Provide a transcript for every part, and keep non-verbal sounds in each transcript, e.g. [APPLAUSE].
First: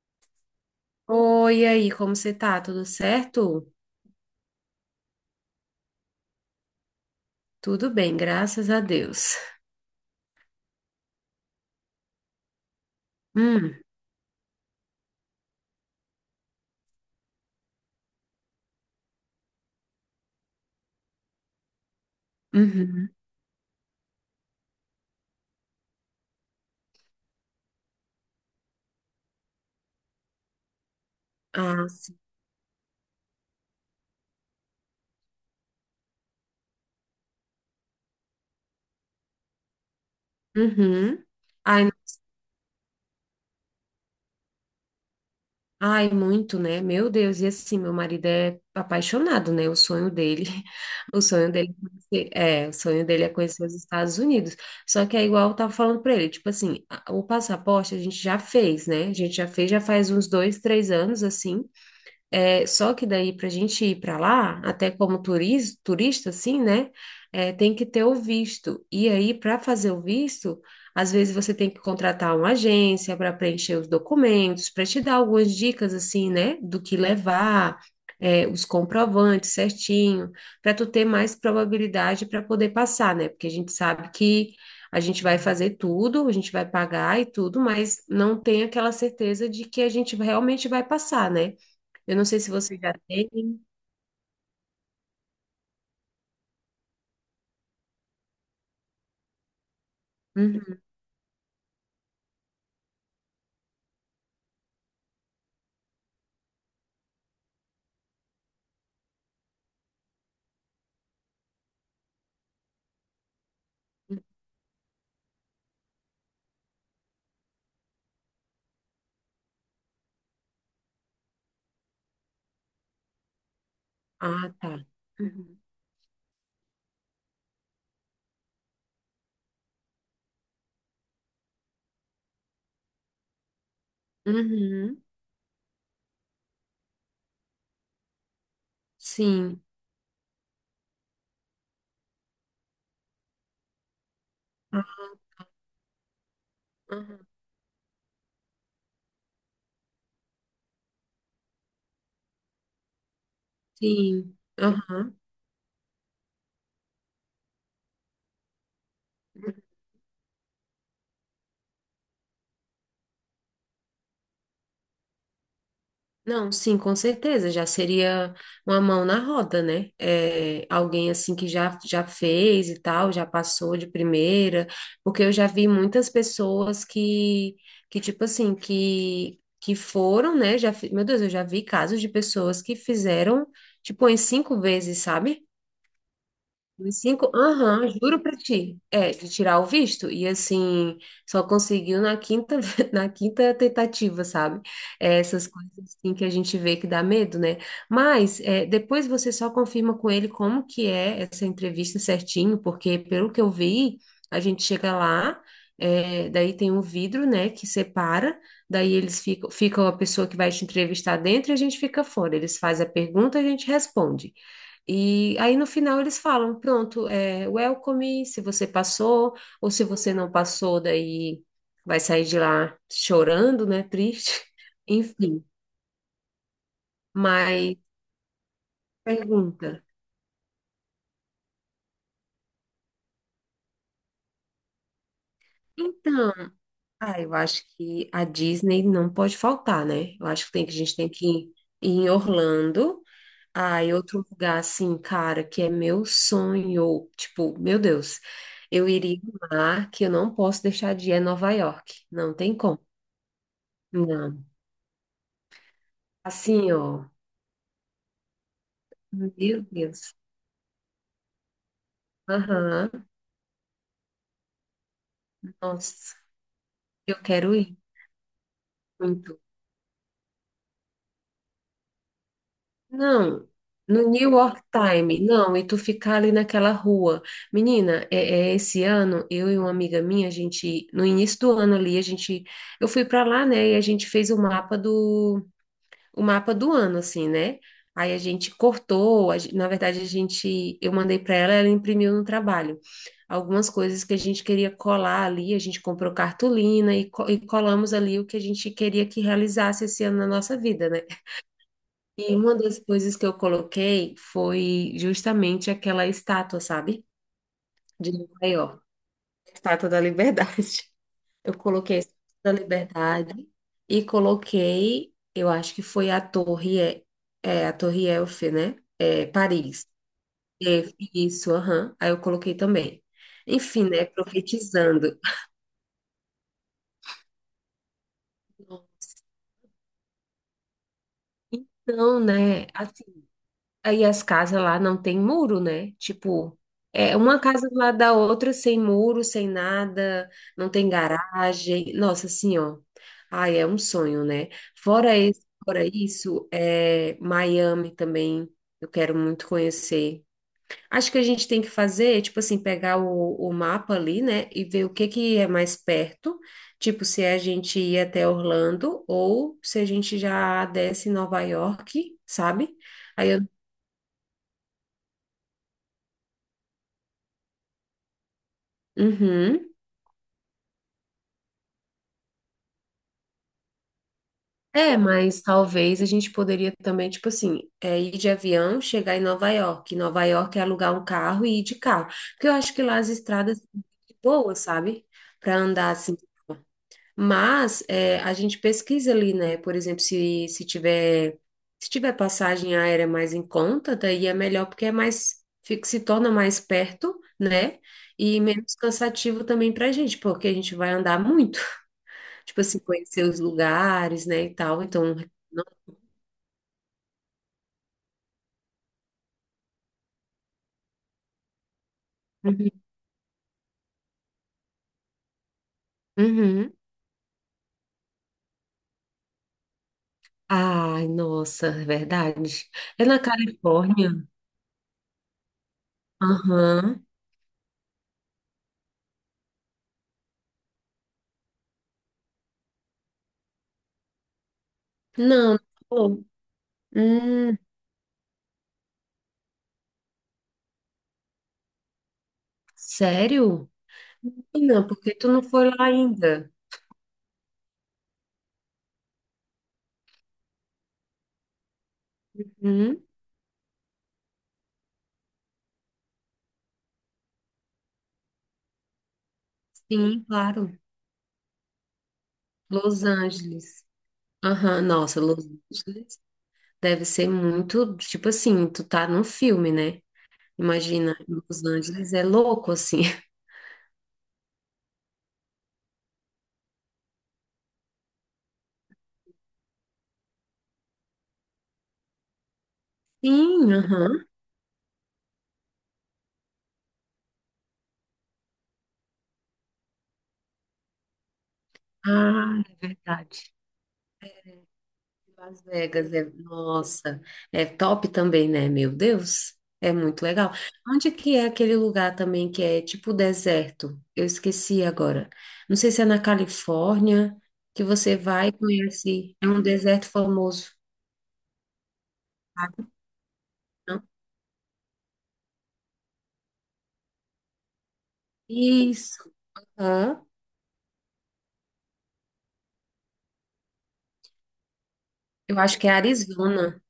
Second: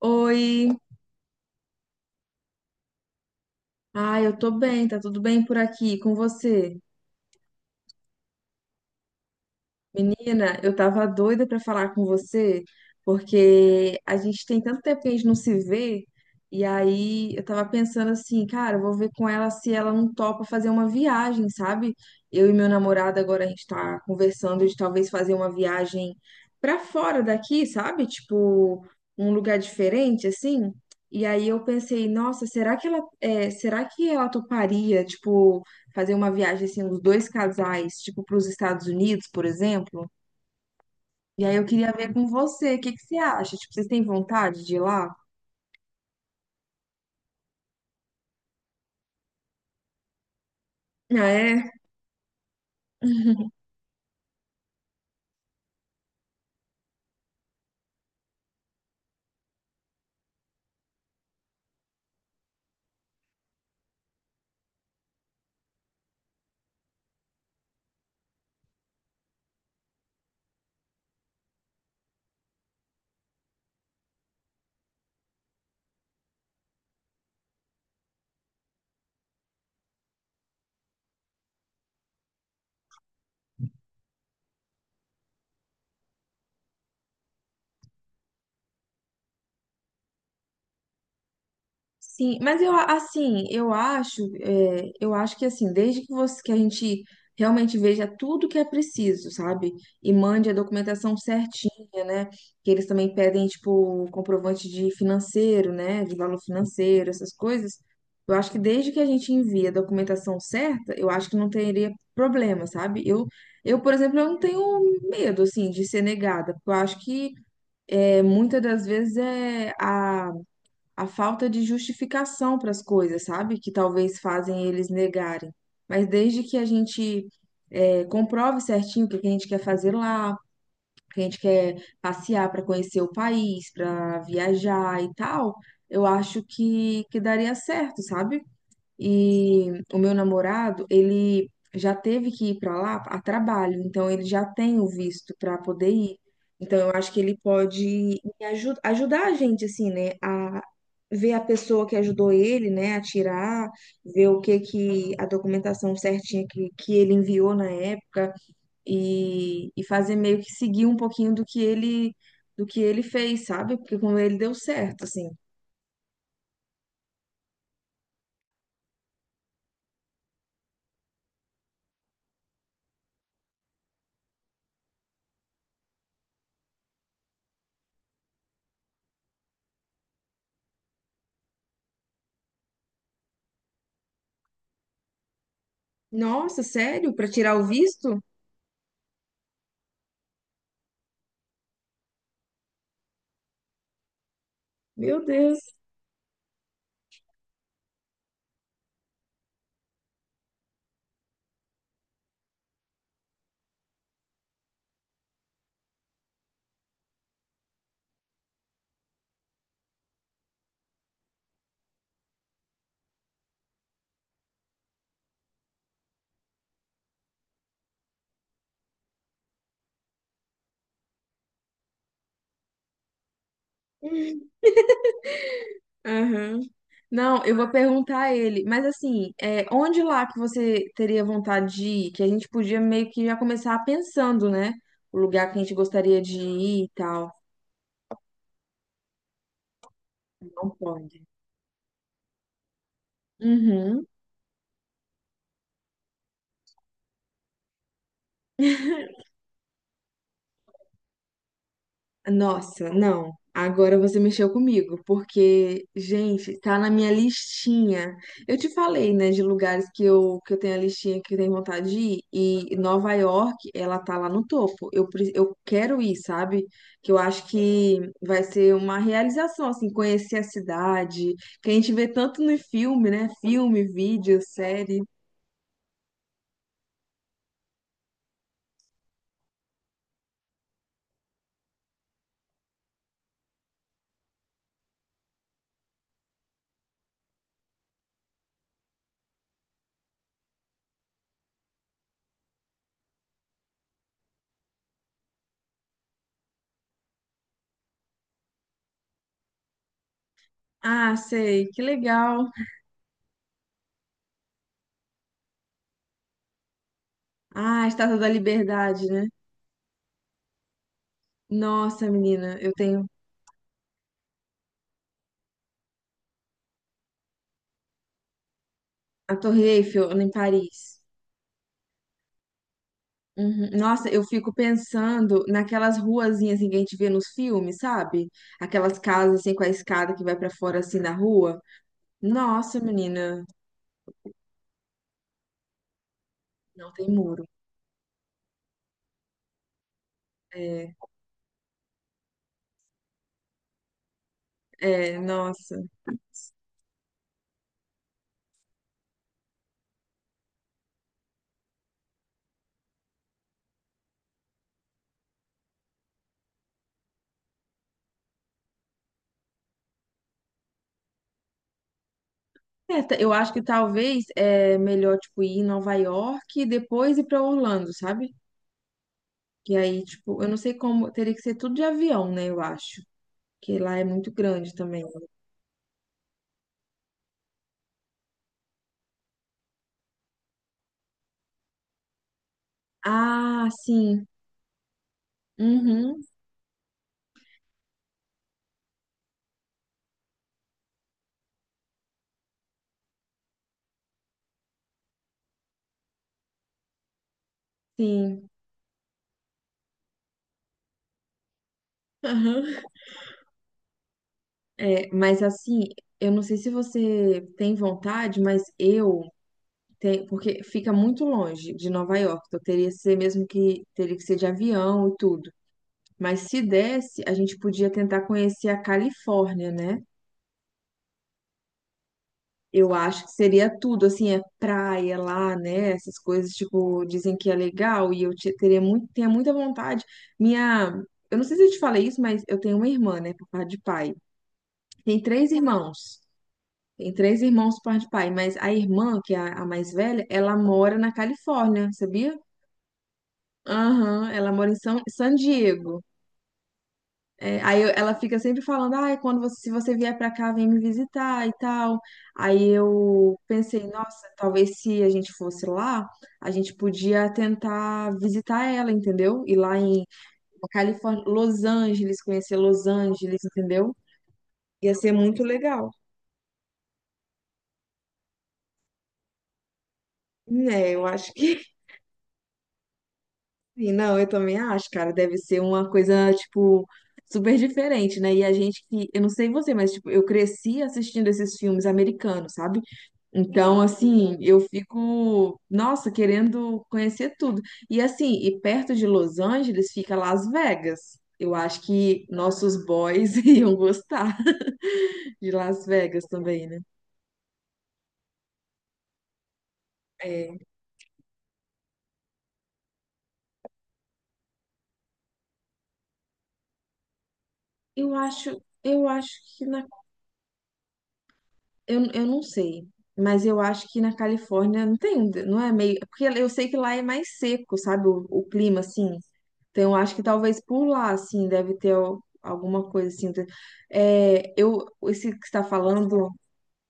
Oi, Oi, e aí, como você tá? Tudo certo? Eu tô bem, tá tudo bem por aqui com você? Tudo bem, graças a Deus. Menina, eu tava doida pra falar com você, Hum, porque a gente tem tanto tempo que a gente não se vê, e aí eu tava pensando assim, cara, eu vou ver com ela se ela não topa fazer uma viagem, sabe? Eu e meu uhum. namorado agora a gente tá conversando de talvez fazer uma viagem pra fora daqui, sabe? Tipo, um lugar diferente assim. E aí eu Ah, pensei, sim. nossa, será que ela, é, será que ela toparia, tipo, fazer uma viagem assim, os dois casais, tipo para os Estados Unidos, por exemplo. Uhum. E aí eu Ai, queria ver com você, o que que você acha? Tipo, vocês têm vontade de ir lá? ai, muito, né? Meu Deus, e assim, meu marido é apaixonado, né? [LAUGHS] O Ah, sonho é? dele o sonho dele é conhecer os Estados Unidos. Só que é igual eu tava falando pra ele, tipo assim, o passaporte a gente já fez, né? A gente já fez, já faz uns 2, 3 anos, assim. É, só que daí, para a gente ir para lá, até como turista, assim, né? É, tem que ter o visto. E aí, para fazer o visto, às vezes você tem que contratar uma agência para preencher os documentos, para te dar algumas dicas, assim, né? Do que levar, é, os comprovantes certinho, para tu ter mais probabilidade para poder passar, né? Porque a gente sabe que a gente vai fazer tudo, a gente vai pagar e tudo, mas não tem aquela certeza de que a gente realmente vai passar, né? Eu não Sim, sei se mas você já assim, tem. eu acho, é, eu acho que assim, desde que você que a gente realmente veja tudo que é preciso, sabe? E mande a Uhum. documentação certinha, né? Que eles também pedem, tipo, um comprovante de financeiro, né? De valor financeiro, essas coisas. Eu acho que desde que a gente envie a documentação certa, eu acho que não teria problema, sabe? Eu, por exemplo, eu não tenho medo, assim, de ser negada, porque eu acho que é, muitas das vezes é a falta de justificação para as coisas, sabe? Que talvez Ah, fazem tá. eles negarem. Uhum. Mas desde que a gente comprove certinho o que que a gente quer fazer lá, que a gente quer passear para conhecer o país, para Uhum. viajar e tal, eu acho que daria certo, sabe? Sim. E o meu namorado, ele já teve que ir para lá a trabalho, então ele já tem o Ah, visto para poder ir. Então eu acho que aham. ele pode ajudar a gente assim, né, a ver a pessoa que ajudou ele, né, a tirar, ver Sim. o que que Aham. a documentação certinha que ele enviou na época e fazer meio que seguir um pouquinho do que ele fez, sabe? Porque com ele deu certo, assim. Não, sim, com certeza. Já seria uma mão na roda, né? É, alguém assim que já fez e tal, já passou de primeira, porque eu já vi muitas pessoas que, que tipo assim, que foram, né? Meu Deus, eu já vi casos de pessoas que fizeram, tipo, em cinco vezes, sabe? Nossa, Uns sério? Para cinco, tirar o aham, visto? juro pra ti. É, de tirar o visto. E assim, só conseguiu [LAUGHS] na quinta tentativa, sabe? É, Meu essas Deus. coisas assim que a gente vê que dá medo, né? Mas é, depois você só confirma com ele como que é essa entrevista certinho, porque pelo que eu vi, a gente chega lá, é, daí tem um vidro, né, que separa, daí fica a pessoa que vai te entrevistar dentro e a gente fica fora. Eles fazem a pergunta, a gente responde. E aí no final eles falam, pronto, é welcome, se você passou, ou se você não passou, daí vai sair de lá chorando, né? Triste. [LAUGHS] Enfim, Aham. Não, eu vou mas perguntar a ele. Mas assim, é, pergunta. onde lá que você teria vontade de ir? Que a gente podia meio que já começar pensando, né? O lugar que a gente gostaria de Então, ir e ah, tal. eu acho que a Disney não pode faltar, né? Eu acho que tem Não que a gente tem pode. que ir em Orlando. Ah, e Uhum. outro lugar assim, cara, que é meu sonho, tipo, meu Deus, eu iria lá, que eu não posso deixar de ir é Nova York. Não tem como. Nossa, não. Agora você Não. mexeu comigo, porque, gente, Assim, tá na ó. minha listinha. Eu te falei, né, Meu de lugares Deus. Que eu tenho a listinha que eu tenho vontade de ir, e Aham. Nova York, ela tá lá no topo. Eu quero Nossa, ir, sabe? Que eu eu acho quero ir que vai ser uma muito. realização, assim, conhecer a cidade, que a gente vê tanto no filme, né? Não, Filme, no New vídeo, York série. Time, não, e tu ficar ali naquela rua. Menina, é esse ano, eu e uma amiga minha, a gente, no início do ano ali, eu fui pra lá, né, e a gente fez o mapa do ano, assim, né? Aí a gente cortou, na verdade, eu mandei para ela, ela imprimiu no trabalho. Algumas coisas que a gente queria colar ali, a gente comprou cartolina e colamos ali o que a gente queria que realizasse esse ano na nossa vida, né? Ah, sei, que E legal. uma das coisas que eu coloquei foi justamente aquela estátua, sabe? Ah, De Estátua da Nova York, Liberdade, né? a Estátua da Liberdade. Eu coloquei a Nossa, Estátua da menina, eu tenho. Liberdade e coloquei, eu acho que foi a Torre Eiffel, né? É, A Torre Paris. Eiffel em É, Paris. isso, aham. Aí eu coloquei também. Uhum. Enfim, né? Nossa, eu fico Profetizando. pensando naquelas ruazinhas assim, que a gente vê nos filmes, sabe? Aquelas casas assim com a escada que vai pra fora assim na rua. Então, né? Nossa, menina, Aí as casas lá não tem muro, né? Tipo, não tem é uma muro. casa do lado da outra, sem muro, sem nada, não tem É, garagem. Nossa, assim, ó. Ai, é um sonho, né? Fora é, esse, nossa. fora isso, é Miami também. Eu quero muito conhecer. Acho que a gente tem que fazer, tipo assim, pegar o mapa ali, né? E ver o que que é mais perto. Tipo, se a gente ir até Orlando ou se a gente já desce em Nova York, sabe? É, Aí eu eu acho que talvez é melhor tipo ir em Nova York e depois ir pra Orlando, sabe? Uhum. Que aí, tipo, eu não sei como, teria que ser tudo de avião, né, eu acho. Que lá é muito grande É, também. mas talvez a gente poderia também, tipo assim, é, ir de avião, chegar em Nova York. Nova York é alugar um carro e ir de carro. Porque eu acho que lá as estradas Ah, são sim. boas, sabe? Para andar assim. Uhum, Mas é, a gente pesquisa ali, né? Por exemplo, se tiver passagem aérea mais em conta, daí é melhor porque se torna mais perto, né? E sim. menos cansativo também para a gente, porque a gente vai andar muito. Tipo assim, [LAUGHS] conhecer os lugares, né, e tal. É, Então, mas não- assim, eu não sei se você tem vontade, mas eu tenho, porque fica muito longe de Nova York, então Uhum. teria que ser mesmo que teria que ser de avião e tudo. Mas se Uhum. desse, a gente podia tentar conhecer a Califórnia, né? Ai, nossa, é verdade. Eu É na acho que seria tudo, Califórnia? assim, é praia lá, né? Essas coisas, Aham. tipo, dizem que é legal e teria muito, tenho muita vontade. Minha, eu não sei se eu te falei isso, mas eu tenho uma irmã, né, por parte de pai. Tem três Não, irmãos. não. Tem três Hum, irmãos por parte de pai, mas a irmã, que é a mais velha, ela mora na Califórnia, sabia? sério? Aham, ela mora em Não, porque tu San não foi lá Diego. ainda. Ela fica sempre falando, ai, se você vier pra cá, vem me visitar e tal. Aí Uhum. eu pensei, nossa, talvez se a gente fosse lá, a gente podia tentar visitar ela, entendeu? Ir lá em Sim, claro. Califórnia, Los Angeles, conhecer Los Los Angeles, Angeles. entendeu? Aham, Ia ser nossa, muito Los legal. Angeles deve ser muito, tipo assim, tu tá num filme, né? É, eu Imagina, acho que Los Angeles é louco assim. [LAUGHS] Sim, não, eu também acho, cara, deve ser uma coisa, tipo, super diferente, né? E a gente que, eu não sei você, mas, tipo, eu cresci assistindo esses filmes americanos, sabe? Sim, Então, aham. assim, eu fico, nossa, querendo conhecer tudo. E, assim, e perto de Los Angeles fica Las Vegas. Eu acho que Ah, é nossos boys [LAUGHS] verdade. iam gostar de Las Las Vegas, Vegas é, também, né? nossa, é top também, né? Meu Deus, é muito legal. É, Onde que é aquele lugar também que é tipo deserto? Eu esqueci agora. Não sei se é na Califórnia que eu você vai e acho, eu acho conhece. É um que na deserto famoso. Eu não Ah, sei, Mas eu acho que não. na Califórnia não tem, não é meio. Porque eu sei que lá é mais seco, sabe? O clima, assim. Isso. Então eu acho que Hã? talvez por lá, assim, deve ter alguma coisa assim. É, eu, esse que Eu está acho que é falando. Arizona.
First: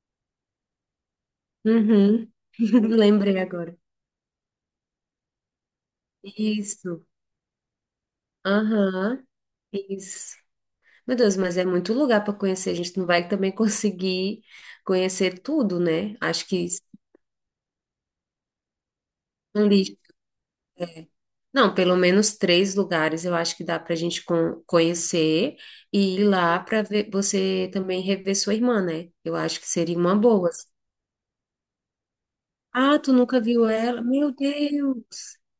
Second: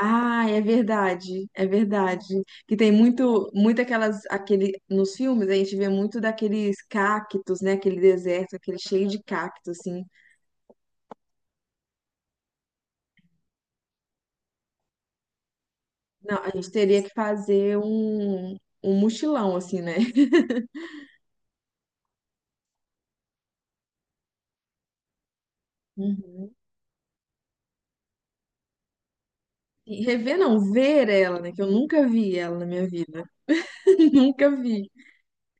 Ah, é verdade, é Uhum. verdade. Que tem [LAUGHS] Lembrei agora. muito aquelas, aquele, nos filmes a gente vê muito daqueles Isso. cactos, né? Aquele deserto, aquele cheio de Aham. cactos, assim. Isso. Meu Deus, mas é muito lugar para conhecer. A gente não vai também conseguir conhecer tudo, né? Não, Acho a que gente teria que fazer um mochilão, assim, né? ali, não, pelo menos três lugares eu acho que dá para a gente conhecer e ir [LAUGHS] lá para ver você também rever sua irmã, né? Eu acho que seria E uma rever boa. não, assim. ver ela, né? Que eu nunca vi ela na minha Ah, tu vida. nunca viu ela? [LAUGHS] Meu Nunca vi. Deus!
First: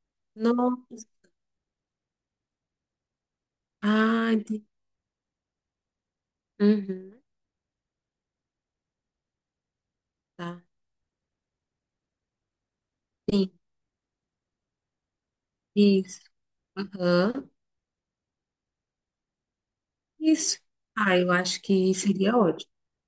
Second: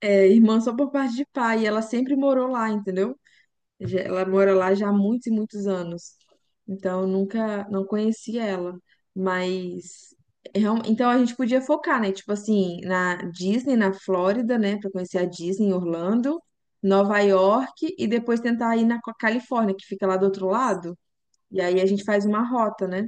É, irmã só Nossa! por parte de pai. E ela sempre morou lá, entendeu? Ela Ah, mora entendi. lá já há muitos e muitos anos. Então eu Uhum, nunca, não conheci ela. Mas. tá. Então a gente podia focar, né? Tipo assim, na Sim, Disney, na Flórida, né? Pra conhecer a Disney em isso. Orlando, Nova Aham, York e depois tentar ir na Califórnia, que fica lá do outro Isso. lado. Ah, eu E acho aí a que gente faz seria uma ótimo. rota, né?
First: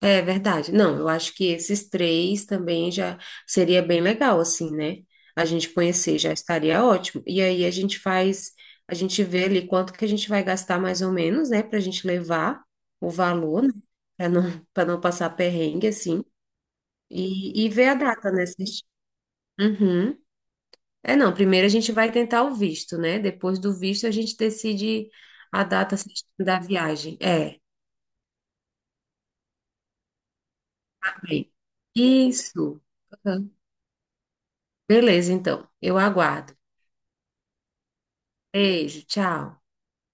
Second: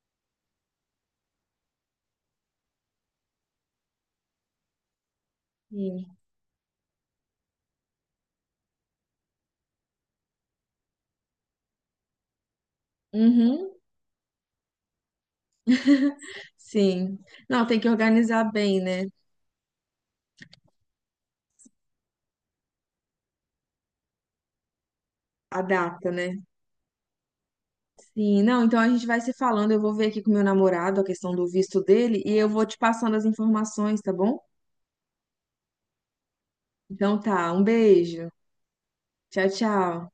É verdade. Não, eu acho que esses três também já seria bem legal, assim, né? A gente Sim. conhecer já estaria ótimo. E aí a gente faz, a gente vê ali quanto que a gente vai gastar mais ou menos, né? Pra gente levar o valor, Uhum. né? Pra não, [LAUGHS] pra não passar perrengue, assim. Sim. E, Não, e tem que ver a data, organizar né? bem, né? Uhum. É, não, primeiro a gente vai tentar o visto, né? Depois do visto a gente decide A a data data, certinha né? da viagem. É, Sim. Não, então a gente vai se falando. Eu vou ver aqui com meu namorado a tá questão do bem. visto dele e eu vou te Isso. passando as informações, tá bom? Beleza, então. Eu aguardo. Então tá. Um beijo. Beijo, Tchau, tchau. tchau.